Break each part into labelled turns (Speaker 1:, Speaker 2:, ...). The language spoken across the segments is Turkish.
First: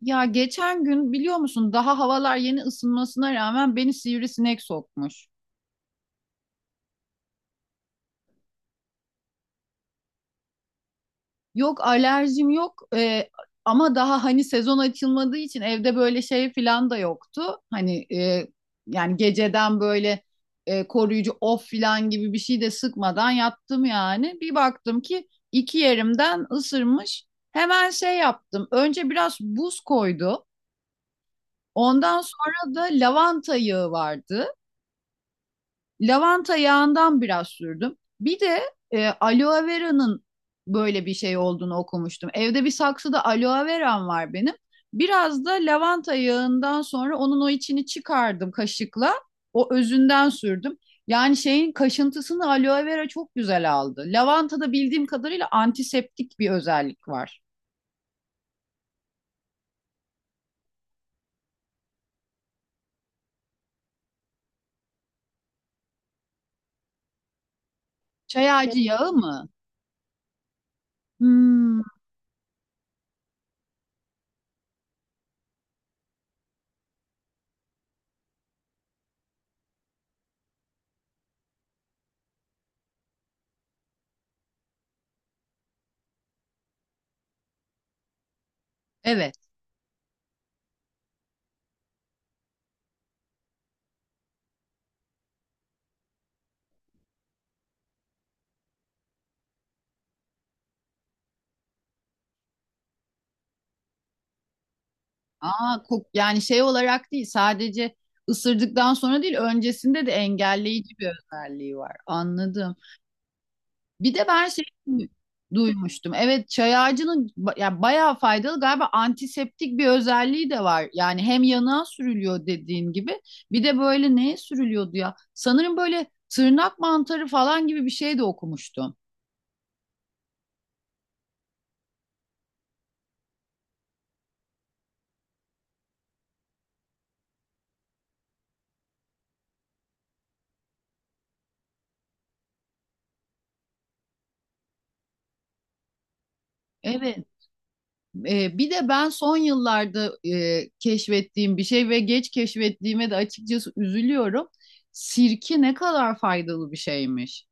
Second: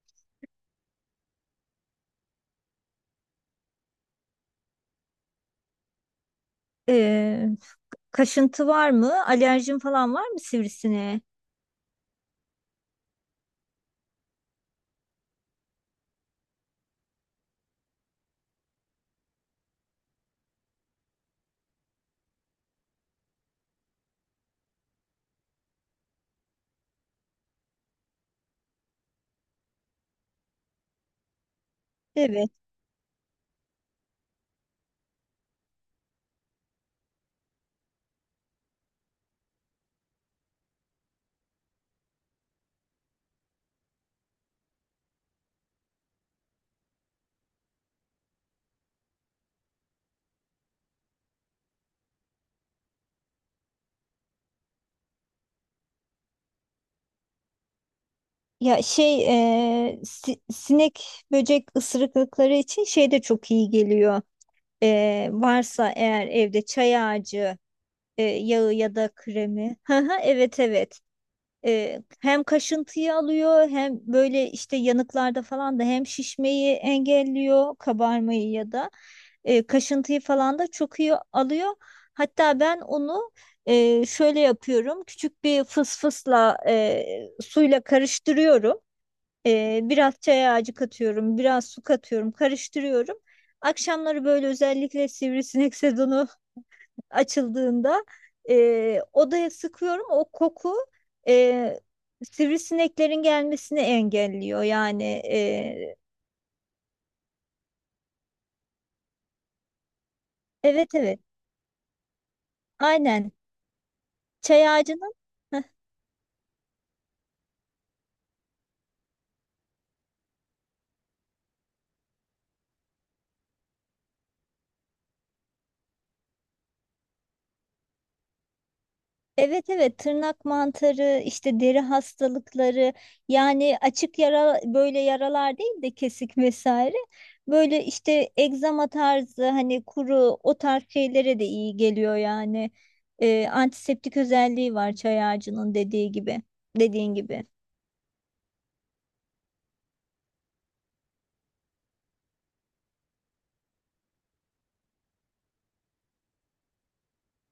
Speaker 1: Ya geçen gün biliyor musun daha havalar yeni ısınmasına rağmen beni sivrisinek sokmuş.
Speaker 2: Ee, Kaşıntı var mı? Alerjin falan var mı sivrisineğe?
Speaker 1: Yok alerjim yok, ama daha hani sezon açılmadığı için evde böyle şey filan da yoktu. Hani yani geceden böyle koruyucu of filan gibi bir şey de sıkmadan yattım yani. Bir baktım ki iki yerimden ısırmış. Hemen şey yaptım. Önce biraz buz koydu. Ondan
Speaker 2: Evet.
Speaker 1: sonra da lavanta yağı vardı. Lavanta yağından biraz sürdüm. Bir de aloe vera'nın böyle bir şey olduğunu okumuştum. Evde bir saksıda aloe veram var benim. Biraz da lavanta yağından sonra onun o içini çıkardım kaşıkla. O özünden sürdüm. Yani şeyin kaşıntısını aloe vera çok güzel aldı. Lavantada bildiğim kadarıyla antiseptik bir özellik var.
Speaker 2: Ya şey Sinek böcek ısırıklıkları için şey de çok iyi geliyor. Varsa eğer evde çay ağacı
Speaker 1: Çay
Speaker 2: yağı
Speaker 1: ağacı
Speaker 2: ya da
Speaker 1: yağı mı?
Speaker 2: kremi. Hı hı, evet evet.
Speaker 1: Hmm,
Speaker 2: Hem kaşıntıyı alıyor hem böyle işte yanıklarda falan da hem şişmeyi engelliyor kabarmayı ya da kaşıntıyı falan da çok iyi alıyor. Hatta ben onu şöyle yapıyorum, küçük bir fısfısla suyla karıştırıyorum.
Speaker 1: evet.
Speaker 2: Biraz çay ağacı katıyorum, biraz su katıyorum, karıştırıyorum. Akşamları böyle özellikle sivrisinek sezonu açıldığında odaya sıkıyorum. O koku e, sivrisineklerin gelmesini engelliyor.
Speaker 1: Aa, kok yani şey olarak değil sadece ısırdıktan sonra değil öncesinde de
Speaker 2: Evet
Speaker 1: engelleyici bir
Speaker 2: evet,
Speaker 1: özelliği var. Anladım.
Speaker 2: aynen.
Speaker 1: Bir de ben şey
Speaker 2: Çay ağacının
Speaker 1: duymuştum. Evet çay ağacının ya bayağı faydalı galiba antiseptik bir özelliği de var. Yani hem yanığa sürülüyor dediğin gibi bir de böyle neye sürülüyordu ya? Sanırım böyle tırnak mantarı falan gibi bir şey de okumuştum.
Speaker 2: evet evet, tırnak mantarı, işte deri hastalıkları, yani açık yara, böyle yaralar değil de kesik vesaire, böyle işte egzama tarzı, hani kuru, o tarz şeylere de iyi geliyor yani. Antiseptik özelliği var çay ağacının, dediğin
Speaker 1: Evet.
Speaker 2: gibi.
Speaker 1: Bir de ben son yıllarda keşfettiğim bir şey ve geç keşfettiğime de açıkçası üzülüyorum. Sirke ne kadar faydalı bir şeymiş.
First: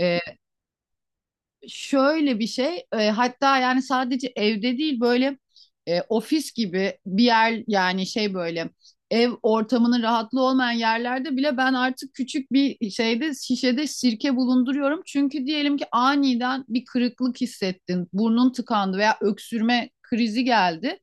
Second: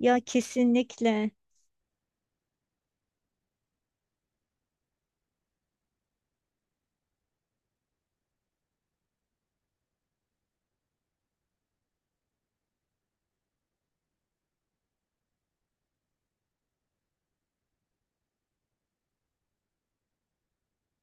Speaker 1: E,
Speaker 2: kesinlikle.
Speaker 1: Şöyle bir şey, hatta yani sadece evde değil böyle ofis gibi bir yer yani şey böyle ev ortamının rahatlığı olmayan yerlerde bile ben artık küçük bir şeyde şişede sirke bulunduruyorum. Çünkü diyelim ki aniden bir kırıklık hissettin, burnun tıkandı veya öksürme krizi geldi.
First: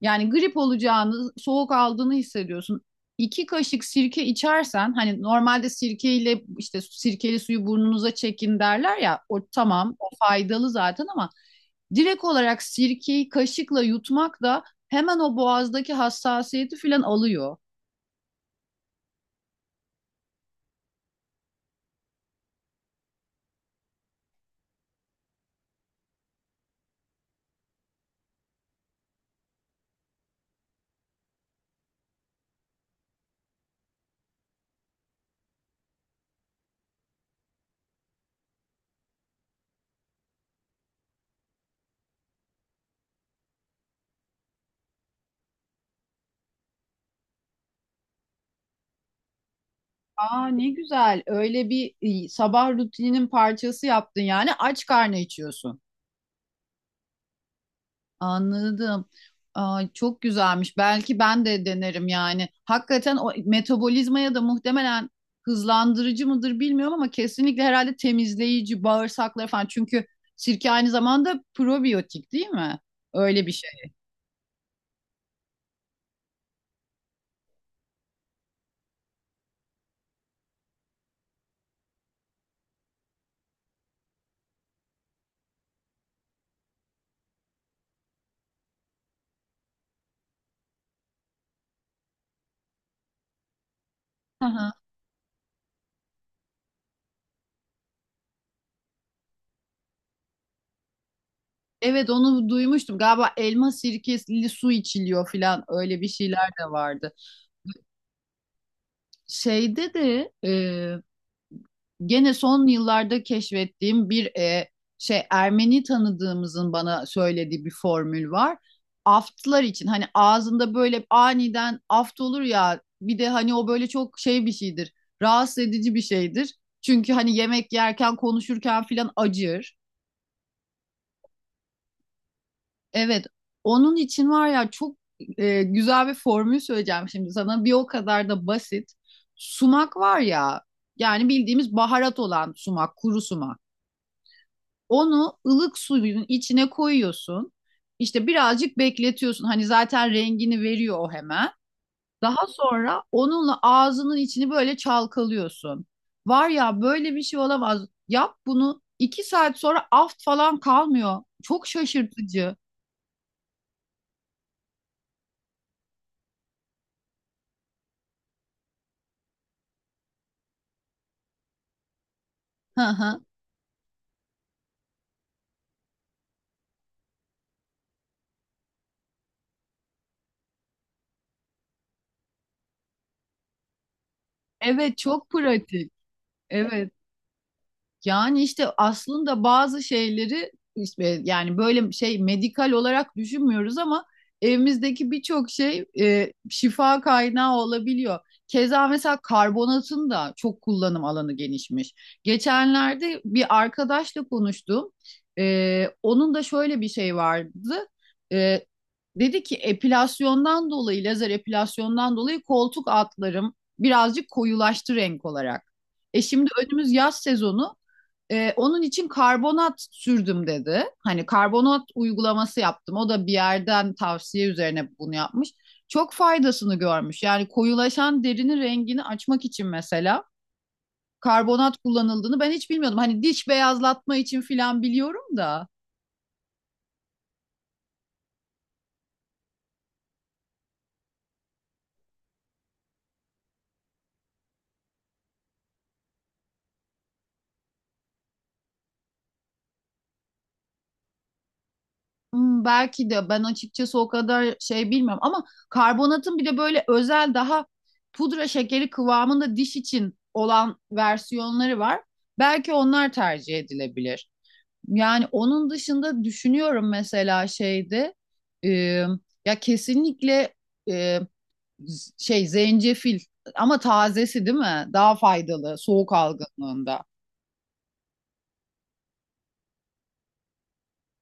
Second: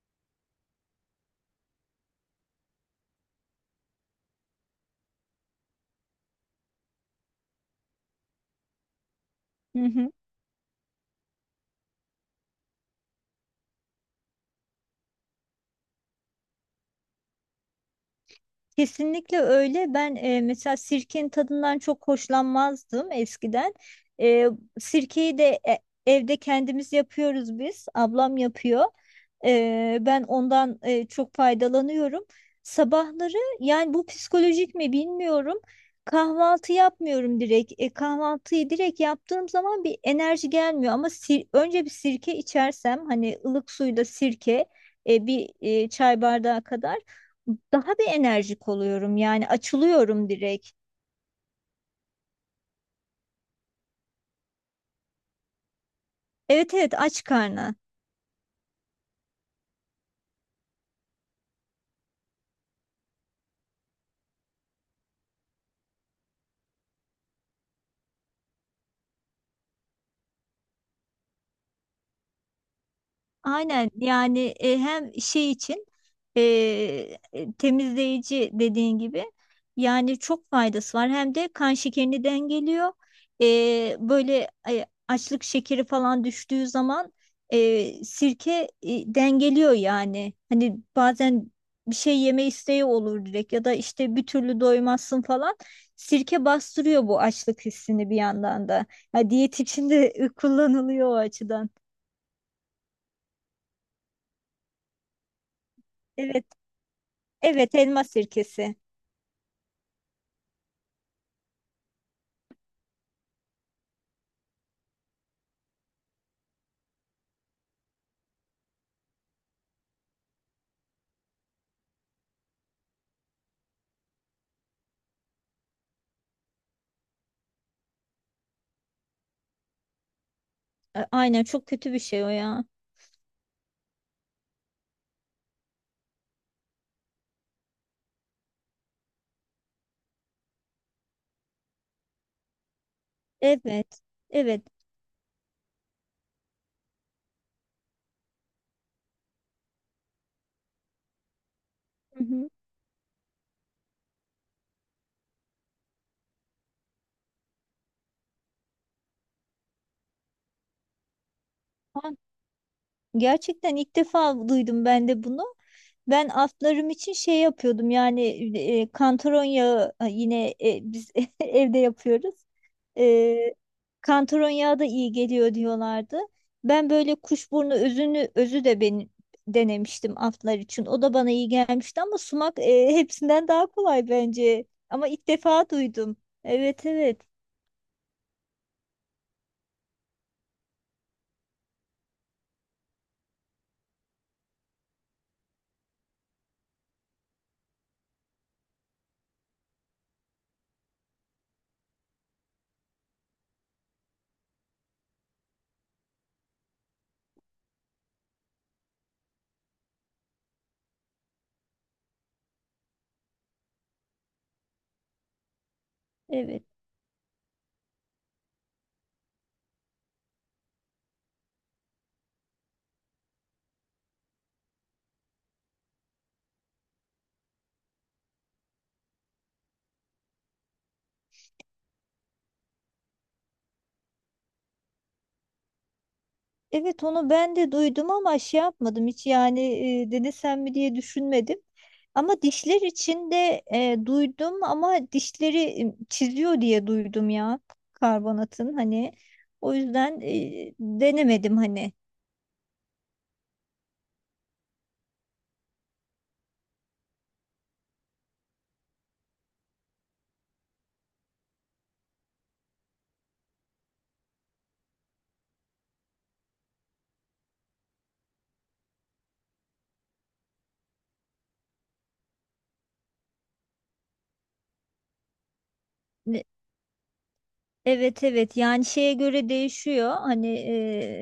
Speaker 1: Yani grip olacağını, soğuk aldığını hissediyorsun. İki kaşık sirke içersen hani normalde sirkeyle işte sirkeli suyu burnunuza çekin derler ya o
Speaker 2: Hı
Speaker 1: tamam
Speaker 2: hı.
Speaker 1: faydalı zaten ama direkt olarak sirkeyi kaşıkla yutmak da hemen o boğazdaki hassasiyeti filan alıyor.
Speaker 2: Kesinlikle öyle. Ben mesela sirkenin tadından çok hoşlanmazdım eskiden. E, Sirkeyi de evde kendimiz yapıyoruz biz. Ablam yapıyor. Ben ondan çok faydalanıyorum. Sabahları, yani bu psikolojik mi bilmiyorum. Kahvaltı yapmıyorum direkt. Kahvaltıyı direkt yaptığım zaman bir enerji gelmiyor, ama önce bir sirke içersem, hani ılık suyla sirke, bir çay bardağı kadar, daha bir enerjik oluyorum. Yani açılıyorum
Speaker 1: Aa
Speaker 2: direkt.
Speaker 1: ne güzel. Öyle bir sabah rutininin parçası yaptın yani aç karnı içiyorsun.
Speaker 2: Evet evet, aç karnı.
Speaker 1: Anladım. Aa, çok güzelmiş. Belki ben de denerim yani. Hakikaten o metabolizmaya da muhtemelen hızlandırıcı mıdır bilmiyorum ama kesinlikle herhalde temizleyici, bağırsakları falan. Çünkü sirke aynı zamanda probiyotik değil mi? Öyle bir şey.
Speaker 2: Aynen, yani hem şey için, e, temizleyici dediğin gibi, yani çok faydası var. Hem de kan şekerini dengeliyor. Böyle açlık şekeri falan düştüğü zaman sirke dengeliyor yani. Hani bazen bir şey yeme isteği olur direkt, ya da işte bir türlü doymazsın falan. Sirke bastırıyor bu açlık hissini bir yandan da. Ha, diyet için de kullanılıyor o açıdan.
Speaker 1: Evet onu duymuştum. Galiba elma sirkeli su içiliyor falan öyle bir
Speaker 2: Evet.
Speaker 1: şeyler de vardı.
Speaker 2: Evet, elma sirkesi.
Speaker 1: Şeyde de gene son yıllarda keşfettiğim bir şey Ermeni tanıdığımızın bana söylediği bir formül var. Aftlar için hani ağzında böyle aniden aft olur ya bir de hani o böyle çok şey bir şeydir. Rahatsız edici bir şeydir. Çünkü hani yemek yerken konuşurken filan acır.
Speaker 2: A- Aynen, çok kötü bir şey o ya.
Speaker 1: Evet, onun için var ya çok güzel bir formül söyleyeceğim şimdi sana. Bir o kadar da basit. Sumak var ya, yani bildiğimiz baharat olan sumak, kuru sumak.
Speaker 2: Evet. Evet.
Speaker 1: Onu ılık suyun içine koyuyorsun. İşte birazcık bekletiyorsun. Hani zaten rengini veriyor o hemen.
Speaker 2: Hı
Speaker 1: Daha
Speaker 2: hı.
Speaker 1: sonra onunla ağzının içini böyle çalkalıyorsun. Var ya böyle bir şey olamaz. Yap bunu iki saat sonra aft falan kalmıyor. Çok şaşırtıcı.
Speaker 2: Gerçekten ilk defa duydum ben de bunu. Ben atlarım için şey yapıyordum, yani kantaron yağı, biz evde yapıyoruz. E, Kantaron yağı da iyi geliyor diyorlardı. Ben böyle kuşburnu özü de ben denemiştim atlar için. O da bana iyi gelmişti, ama sumak, hepsinden daha kolay bence.
Speaker 1: Evet,
Speaker 2: Ama ilk
Speaker 1: çok
Speaker 2: defa
Speaker 1: pratik.
Speaker 2: duydum. Evet
Speaker 1: Evet.
Speaker 2: evet
Speaker 1: Yani işte aslında bazı şeyleri işte yani böyle şey medikal olarak düşünmüyoruz ama evimizdeki birçok şey şifa kaynağı olabiliyor. Keza mesela karbonatın da çok kullanım alanı genişmiş. Geçenlerde bir arkadaşla konuştum. E, onun da şöyle bir şey vardı. E, Dedi ki epilasyondan dolayı, lazer epilasyondan dolayı koltuk altlarım birazcık koyulaştı renk olarak. E şimdi
Speaker 2: evet.
Speaker 1: önümüz yaz sezonu. Onun için karbonat sürdüm dedi. Hani karbonat uygulaması yaptım. O da bir yerden tavsiye üzerine bunu yapmış. Çok faydasını görmüş. Yani koyulaşan derinin rengini açmak için mesela karbonat kullanıldığını ben hiç bilmiyordum. Hani diş beyazlatma için filan biliyorum da.
Speaker 2: Evet, onu ben de duydum ama şey yapmadım hiç, yani denesem mi diye düşünmedim. Ama dişler için de duydum, ama dişleri çiziyor diye duydum ya, karbonatın hani. O yüzden denemedim hani.
Speaker 1: Hmm, belki de ben açıkçası o kadar şey bilmiyorum ama karbonatın bir de böyle özel daha pudra şekeri kıvamında diş için olan versiyonları var. Belki onlar tercih edilebilir. Yani onun dışında düşünüyorum mesela şeyde e, ya kesinlikle e, şey zencefil ama tazesi değil mi? Daha faydalı soğuk algınlığında.
Speaker 2: Evet evet, yani şeye göre değişiyor hani.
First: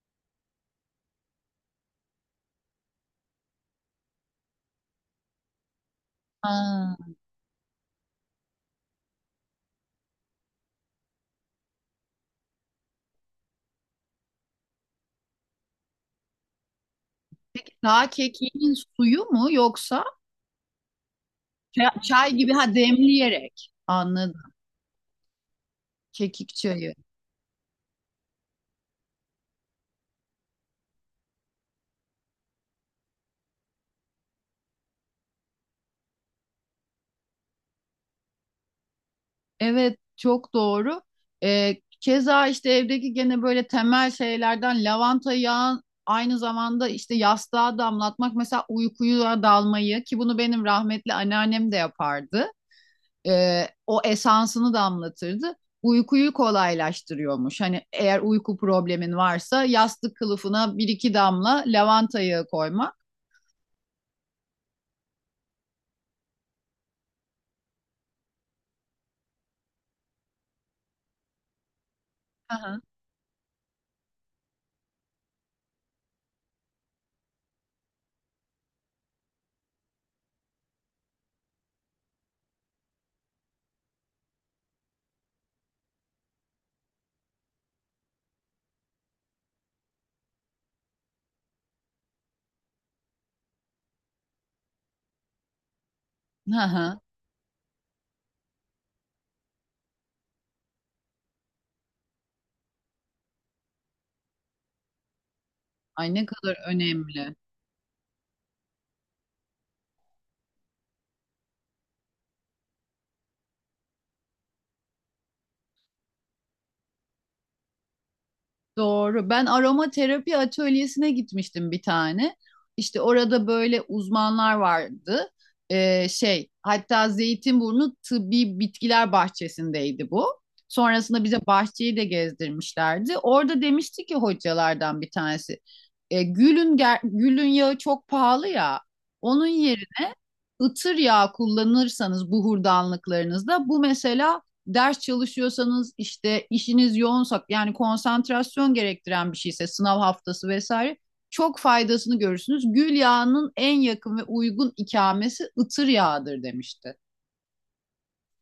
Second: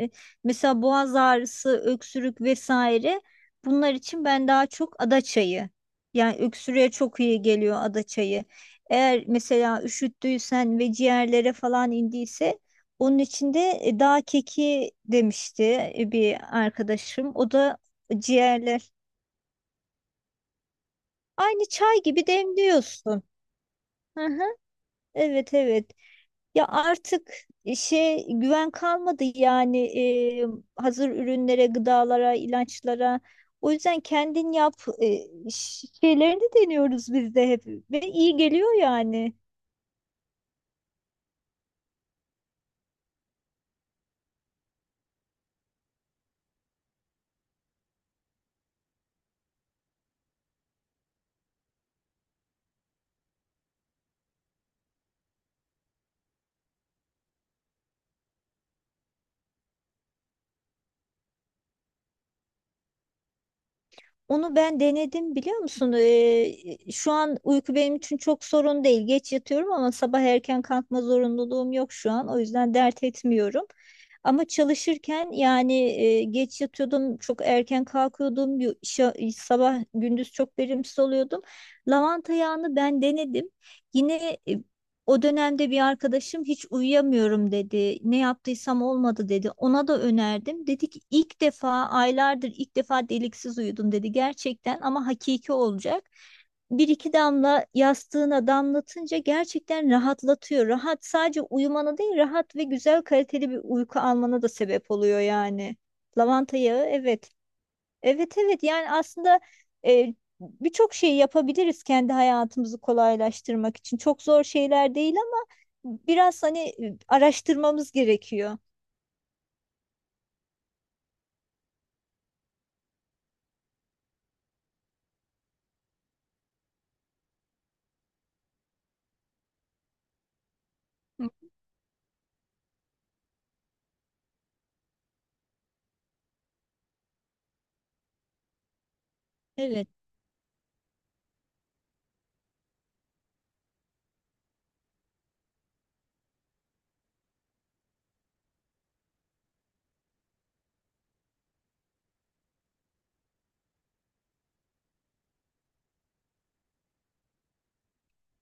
Speaker 2: e, Mesela boğaz ağrısı, öksürük vesaire, bunlar için ben daha çok ada çayı, yani öksürüğe
Speaker 1: Ha.
Speaker 2: çok iyi geliyor ada çayı. Eğer mesela üşüttüysen ve ciğerlere falan indiyse, onun için de dağ keki demişti bir arkadaşım, o
Speaker 1: Peki
Speaker 2: da
Speaker 1: daha kekiğin
Speaker 2: ciğerler,
Speaker 1: suyu mu yoksa
Speaker 2: aynı çay gibi
Speaker 1: çay gibi ha
Speaker 2: demliyorsun.
Speaker 1: demleyerek.
Speaker 2: Hı
Speaker 1: Anladım.
Speaker 2: hı. Evet evet.
Speaker 1: Kekik
Speaker 2: Ya
Speaker 1: çayı.
Speaker 2: artık şey güven kalmadı yani e, hazır ürünlere, gıdalara, ilaçlara. O yüzden kendin yap e, şeylerini deniyoruz biz de hep, ve iyi geliyor yani.
Speaker 1: Evet, çok doğru. Ee, keza işte evdeki gene böyle temel şeylerden lavanta yağı aynı zamanda işte yastığa damlatmak mesela uykuya dalmayı ki bunu benim rahmetli anneannem de yapardı. O esansını damlatırdı. Uykuyu kolaylaştırıyormuş. Hani eğer uyku problemin varsa yastık kılıfına bir iki damla lavanta yağı koymak.
Speaker 2: Onu ben denedim, biliyor musun? Şu an uyku benim için çok sorun değil. Geç yatıyorum ama sabah erken kalkma zorunluluğum yok şu an. O
Speaker 1: Hı
Speaker 2: yüzden
Speaker 1: hı.
Speaker 2: dert etmiyorum. Ama çalışırken, yani geç yatıyordum, çok erken kalkıyordum. Sabah gündüz çok verimsiz oluyordum. Lavanta yağını ben denedim. Yine o dönemde bir arkadaşım, hiç uyuyamıyorum dedi, ne yaptıysam olmadı dedi. Ona da önerdim. Dedi ki ilk defa, aylardır ilk defa deliksiz uyudum dedi. Gerçekten, ama hakiki olacak.
Speaker 1: Hı
Speaker 2: Bir
Speaker 1: hı.
Speaker 2: iki damla yastığına damlatınca gerçekten rahatlatıyor. Rahat sadece uyumana değil, rahat ve güzel kaliteli bir uyku almana da sebep oluyor yani.
Speaker 1: Ay ne kadar
Speaker 2: Lavanta yağı, evet.
Speaker 1: önemli.
Speaker 2: Evet evet, yani aslında e, birçok şeyi yapabiliriz kendi hayatımızı kolaylaştırmak için. Çok zor şeyler değil, ama biraz hani araştırmamız gerekiyor.
Speaker 1: Doğru. Ben aromaterapi atölyesine gitmiştim bir tane. İşte orada böyle uzmanlar vardı. Şey, hatta Zeytinburnu Tıbbi Bitkiler Bahçesi'ndeydi bu. Sonrasında bize bahçeyi de gezdirmişlerdi. Orada demişti ki hocalardan bir tanesi, gülün gülün yağı çok pahalı ya. Onun
Speaker 2: Evet.
Speaker 1: yerine ıtır yağı kullanırsanız buhurdanlıklarınızda bu mesela ders çalışıyorsanız işte işiniz yoğunsa yani konsantrasyon gerektiren bir şeyse sınav haftası vesaire çok faydasını görürsünüz. Gül yağının en yakın ve uygun ikamesi ıtır yağıdır demişti.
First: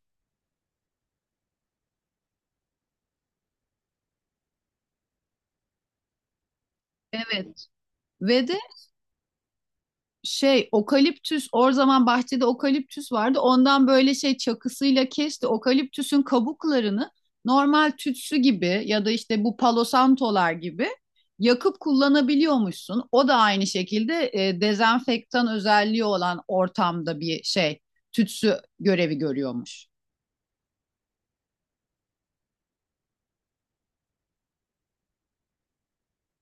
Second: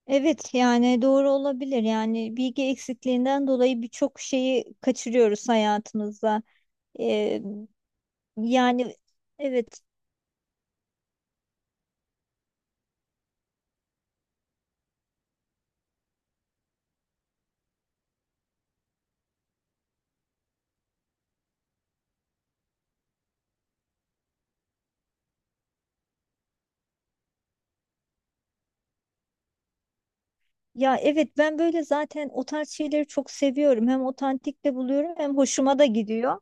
Speaker 2: Evet, yani doğru olabilir. Yani bilgi eksikliğinden dolayı birçok şeyi kaçırıyoruz hayatımızda. Ee,
Speaker 1: Evet. Ve de
Speaker 2: Yani evet.
Speaker 1: şey okaliptüs o zaman bahçede okaliptüs vardı. Ondan böyle şey çakısıyla kesti. Okaliptüsün kabuklarını normal tütsü gibi ya da işte bu palosantolar gibi yakıp kullanabiliyormuşsun. O da aynı şekilde dezenfektan özelliği olan ortamda bir şey tütsü görevi görüyormuş.
Speaker 2: Ya evet, ben böyle zaten o tarz şeyleri çok seviyorum. Hem otantik de buluyorum, hem hoşuma da gidiyor.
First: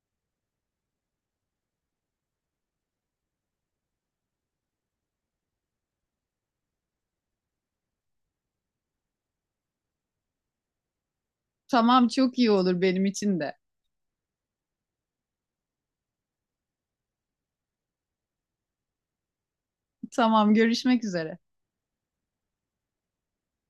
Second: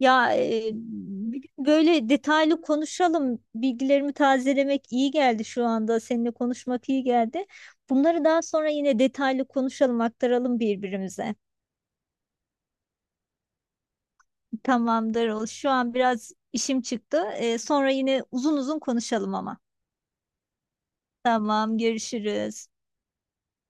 Speaker 2: Ya bir gün böyle detaylı konuşalım. Bilgilerimi tazelemek iyi geldi şu anda. Seninle konuşmak iyi geldi. Bunları daha sonra yine detaylı konuşalım, aktaralım birbirimize.
Speaker 1: Tamam çok iyi olur benim için de.
Speaker 2: Tamamdır. Şu an biraz işim çıktı. Sonra yine uzun uzun konuşalım ama.
Speaker 1: Tamam görüşmek üzere.
Speaker 2: Tamam, görüşürüz.